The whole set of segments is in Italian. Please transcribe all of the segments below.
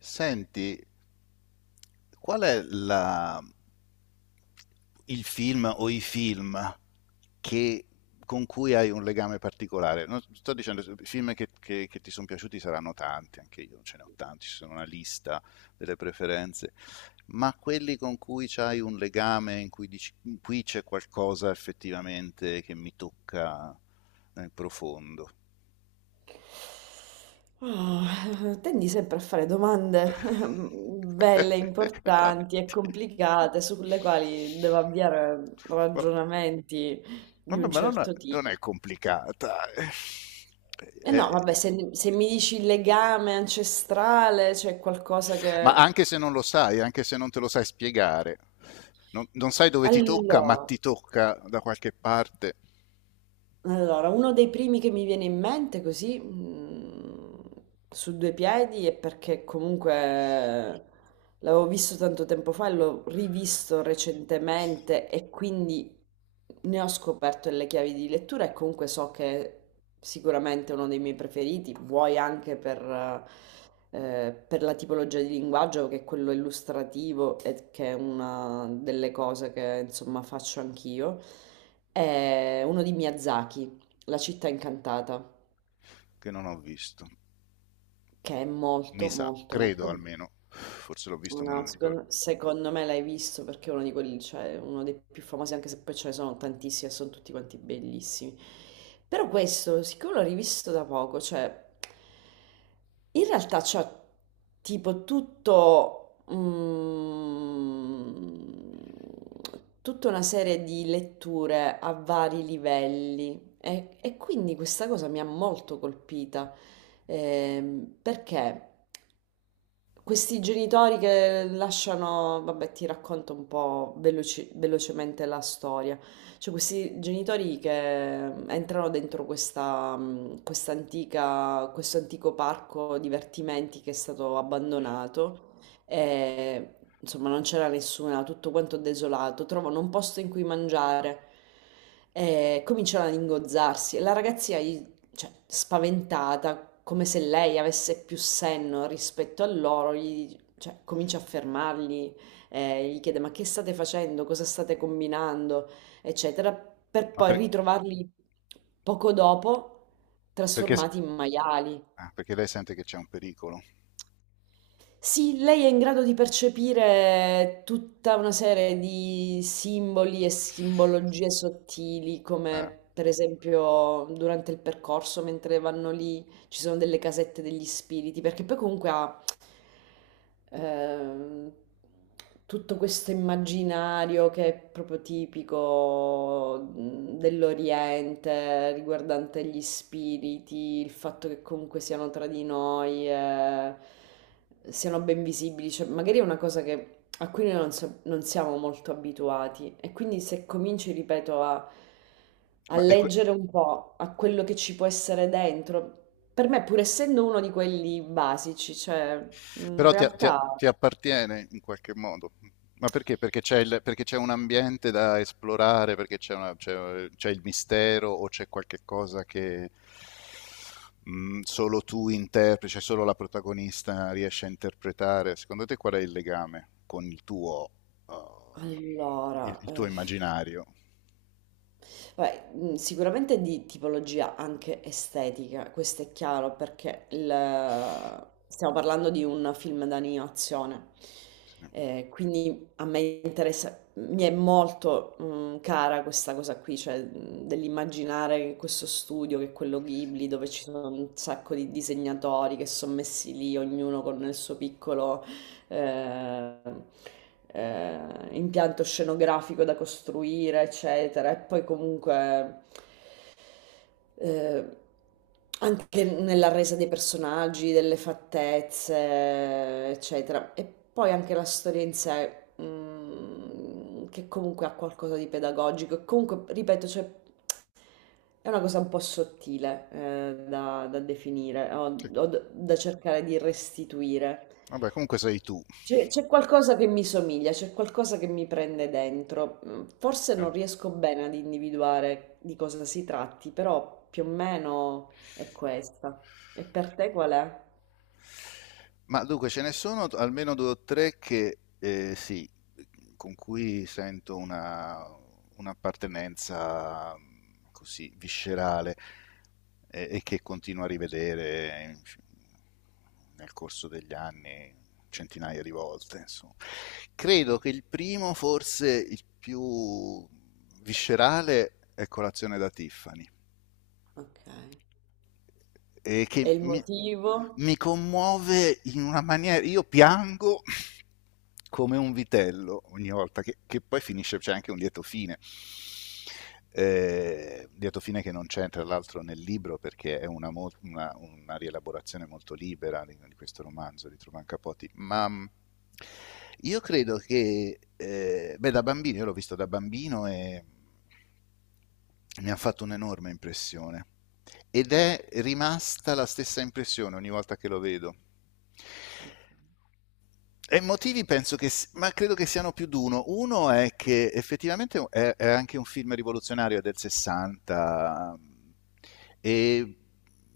Senti, qual è la- il film o i film che- con cui hai un legame particolare? Non sto dicendo, i film che ti sono piaciuti saranno tanti, anche io ce ne ho tanti, ci sono una lista delle preferenze, ma quelli con cui c'hai un legame, in cui dici, qui c'è qualcosa effettivamente che mi tocca nel profondo. Ah, tendi sempre a fare domande belle, importanti e complicate sulle quali devo avviare Ma- ragionamenti di Vabbè, un ma non è, certo non tipo. è complicata. E no, Eh, vabbè, se mi dici il legame ancestrale, c'è qualcosa ma che... anche se non lo sai, anche se non te lo sai spiegare, non sai dove ti tocca, ma ti Allora, tocca da qualche parte allora, uno dei primi che mi viene in mente così, su due piedi, è perché comunque l'avevo visto tanto tempo fa e l'ho rivisto recentemente e quindi ne ho scoperto le chiavi di lettura e comunque so che è sicuramente uno dei miei preferiti, vuoi anche per la tipologia di linguaggio che è quello illustrativo e che è una delle cose che insomma faccio anch'io. È uno di Miyazaki, La città incantata, che non ho visto. che è Mi molto sa, molto credo molto. almeno. Forse l'ho visto, ma non No, mi ricordo. secondo me l'hai visto perché è uno di quelli, cioè uno dei più famosi, anche se poi ce ne sono tantissimi e sono tutti quanti bellissimi. Però questo, siccome l'ho rivisto da poco, cioè in realtà c'è tipo tutto, tutta una serie di letture a vari livelli e quindi questa cosa mi ha molto colpita. Perché questi genitori che lasciano, vabbè, ti racconto un po' velocemente la storia. Cioè, questi genitori che entrano dentro questa, questa questo antico parco divertimenti che è stato abbandonato e insomma non c'era nessuna, tutto quanto desolato, trovano un posto in cui mangiare e cominciano ad ingozzarsi e la ragazzina gli, cioè, spaventata, come se lei avesse più senno rispetto a loro, gli, cioè, comincia a fermarli, gli chiede ma che state facendo, cosa state combinando, eccetera, per Ma poi per- ritrovarli poco dopo perché, trasformati in maiali. ah, perché lei sente che c'è un pericolo. Sì, lei è in grado di percepire tutta una serie di simboli e simbologie sottili, Eh, come per esempio durante il percorso, mentre vanno lì, ci sono delle casette degli spiriti, perché poi comunque ha ehm, tutto questo immaginario che è proprio tipico dell'Oriente riguardante gli spiriti, il fatto che comunque siano tra di noi, siano ben visibili, cioè magari è una cosa a cui noi non, non siamo molto abituati e quindi se cominci, ripeto, a, a Ma e que- leggere un po' a quello che ci può essere dentro, per me pur essendo uno di quelli basici, cioè in Però realtà... ti appartiene in qualche modo. Ma perché? Perché perché c'è un ambiente da esplorare, perché c'è il mistero o c'è qualche cosa che solo tu interpreti, cioè solo la protagonista riesce a interpretare. Secondo te qual è il legame con il tuo, uh, Allora, il tuo immaginario? beh, sicuramente di tipologia anche estetica, questo è chiaro perché il stiamo parlando di un film d'animazione, quindi a me interessa mi è molto, cara questa cosa qui, cioè, dell'immaginare questo studio che è quello Ghibli, dove ci sono un sacco di disegnatori che son messi lì, ognuno con il suo piccolo, eh, impianto scenografico da costruire, eccetera. E poi comunque, eh, anche nella resa dei personaggi, delle fattezze, eccetera. E poi anche la storia in sé, mm, che comunque ha qualcosa di pedagogico. E comunque, ripeto, cioè, è una cosa un po' sottile, da, da definire Sì. o da cercare di restituire. Vabbè, comunque sei tu. C'è qualcosa che mi somiglia, c'è qualcosa che mi prende dentro. Mm, forse Eh. non riesco bene ad individuare di cosa si tratti, però più o meno è questa. E per te qual è? Ma dunque ce ne sono almeno due o tre che sì, con cui sento una, un'appartenenza così viscerale e che continuo a rivedere nel corso degli anni centinaia di volte, insomma. Credo Ok. che il primo, forse il più viscerale, è Colazione da Tiffany Ok. eh, E che il mi, motivo? mi commuove in una maniera. Io piango come un vitello ogni volta, che poi finisce, c'è anche un lieto fine. Lieto fine che non c'è tra l'altro nel libro perché è una, una rielaborazione molto libera di questo romanzo di Truman Capote, ma io credo che, beh, da bambino, io l'ho visto da bambino e mi ha fatto un'enorme impressione. Ed è rimasta la stessa impressione ogni volta che lo vedo. E i motivi penso che, ma credo che siano più di uno. Uno è che effettivamente è anche un film rivoluzionario è del 60 e,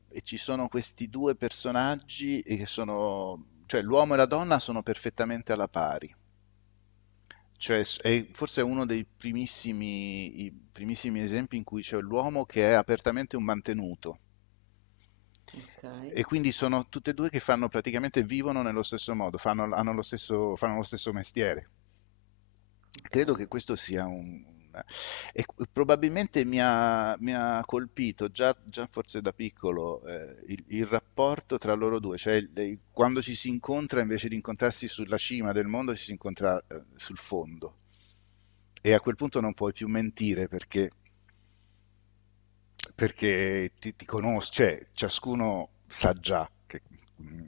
e ci sono questi due personaggi che sono, cioè l'uomo e la donna sono perfettamente alla pari. Cioè, è forse uno dei primissimi, i primissimi esempi in cui c'è l'uomo che è apertamente un mantenuto Ok, e quindi sono tutte e due che fanno praticamente vivono nello stesso modo, fanno, hanno lo stesso, fanno lo stesso mestiere. ok, Credo che questo sia un. E probabilmente mi ha colpito già, forse da piccolo rapporto tra loro due, cioè il, quando ci si incontra invece di incontrarsi sulla cima del mondo ci si incontra sul fondo e a quel punto non puoi più mentire perché ti conosco, cioè ciascuno sa già che, mm,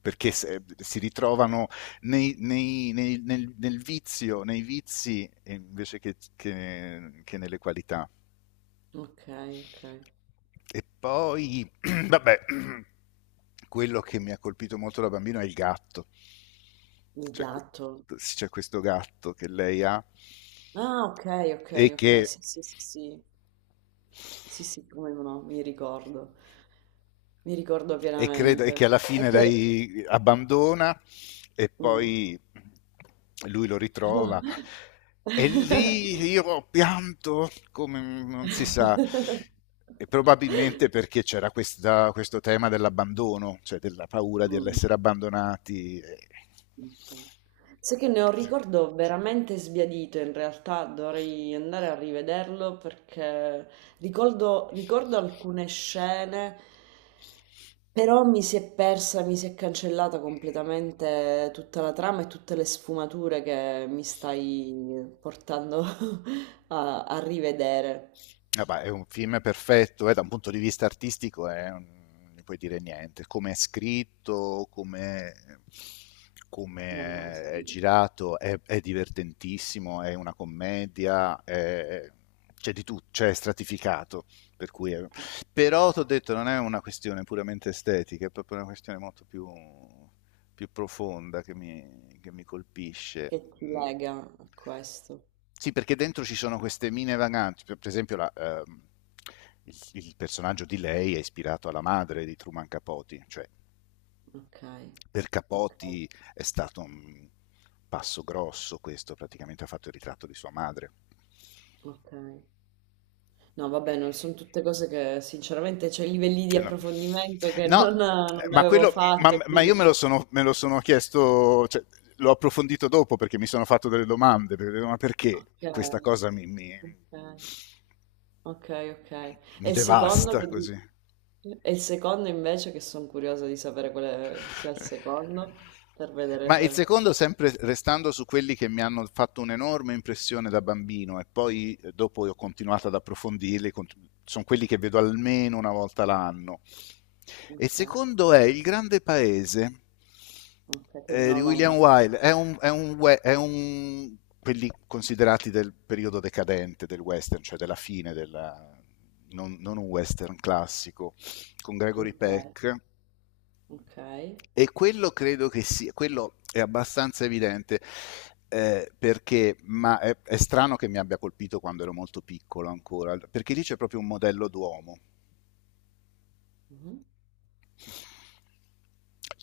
perché si ritrovano nel vizio, nei vizi invece che nelle qualità. ok, ok. E poi, vabbè, quello che mi ha colpito molto da bambino è il gatto. Il C'è que- gatto. c'è questo gatto che lei ha Ah, ok, ok, e che. ok, sì, sì, sì, sì. Sì, sì, come no, mi ricordo E, credo, e che pienamente. alla È fine che, lei abbandona e mm. poi lui lo ritrova. Mm, E lì io ho pianto come non si sa, e probabilmente perché c'era questo tema dell'abbandono, cioè della paura di ok. essere abbandonati. Sai che ne ho un ricordo veramente sbiadito, in realtà dovrei andare a rivederlo perché ricordo, ricordo alcune scene, però mi si è persa, mi si è cancellata completamente tutta la trama e tutte le sfumature che mi stai portando a, a rivedere. Eh beh, è un film perfetto, da un punto di vista artistico è non ne puoi dire niente. Come è scritto, come Vabbè, è sì. girato, è divertentissimo, è una commedia, c'è di tutto, cioè è stratificato. Per cui è- Però ti ho detto, non è una questione puramente estetica, è proprio una questione molto più profonda che che mi colpisce. Che ti Mm. lega a questo. Sì, perché dentro ci sono queste mine vaganti, per esempio la, il personaggio di lei è ispirato alla madre di Truman Capote, cioè Okay, per okay, Capote è stato un passo grosso questo, praticamente ha fatto il ritratto di sua madre. okay. No vabbè, non son tutte cose che sinceramente c'è livelli di No, approfondimento che non no, non ma, avevo fatto e ma io quindi me lo sono chiesto, cioè, l'ho approfondito dopo perché mi sono fatto delle domande, perché, ma perché okay, questa cosa okay, okay, okay. mi E il secondo devasta che di così? e il secondo invece, che son curiosa di sapere quale sia il secondo, per vedere Ma il se secondo, sempre restando su quelli che mi hanno fatto un'enorme impressione da bambino e poi dopo ho continuato ad approfondirli, sono quelli che vedo almeno una volta l'anno. E il okay, secondo è Il grande paese okay, che di non ho William mai Wilde, è un we- è un- quelli considerati del periodo decadente del western, cioè della fine, della, non un western classico, con Gregory okay, Peck okay. e quello credo che sia, quello è abbastanza evidente, ma è strano che mi abbia colpito quando ero molto piccolo ancora, perché lì c'è proprio un modello d'uomo, Mh-mh.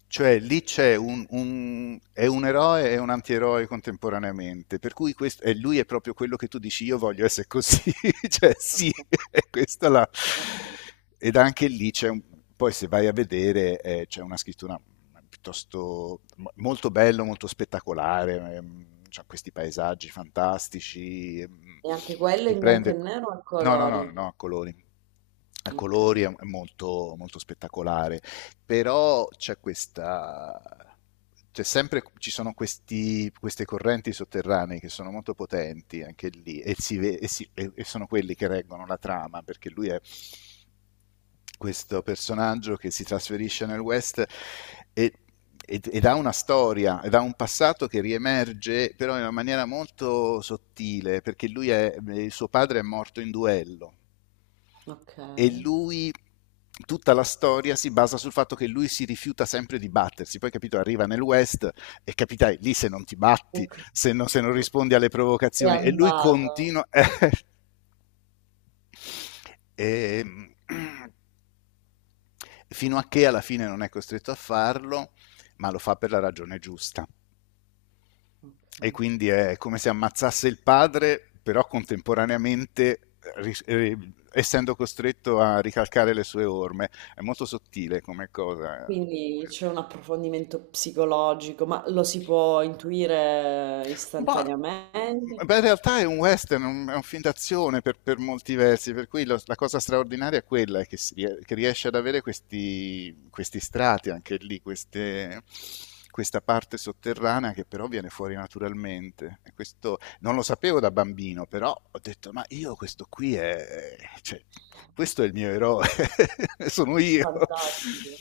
cioè lì c'è un è un eroe e un antieroe contemporaneamente, per cui lui è proprio quello che tu dici io voglio essere così, cioè sì, Okay, è questa la. okay. Ed anche lì c'è un. Poi se vai a vedere c'è una scrittura piuttosto. Molto bello, molto spettacolare, c'ha questi paesaggi fantastici, E anche quello ti in bianco e prende. nero o a No, no, no, colori? no, a colori. A Ok, colori è molto, molto spettacolare però c'è questa. C'è sempre, ci sono queste correnti sotterranee che sono molto potenti anche lì e sono quelli che reggono la trama perché lui è questo personaggio che si trasferisce nel West e ed ha una storia, ed ha un passato che riemerge però in una maniera molto sottile, perché il suo padre è morto in duello e ok. lui tutta la storia si basa sul fatto che lui si rifiuta sempre di battersi. Poi, capito, arriva nel West e capitai lì se non ti E batti, qui se non rispondi alle è provocazioni. E lui andato. continua. E- fino a che alla fine non è costretto a farlo, ma lo fa per la ragione giusta Ok. e quindi è come se ammazzasse il padre, però contemporaneamente essendo costretto a ricalcare le sue orme. È molto sottile come cosa. Quindi c'è un approfondimento psicologico, ma lo si può intuire Ma istantaneamente? beh, in realtà è un western, è un film d'azione per molti versi, per cui la cosa straordinaria è quella, è che, che riesce ad avere questi strati anche lì, questa parte sotterranea che però viene fuori naturalmente. E questo non lo sapevo da bambino, però ho detto, ma io questo qui è. Cioè, questo è il mio eroe, sono io. Fantastico.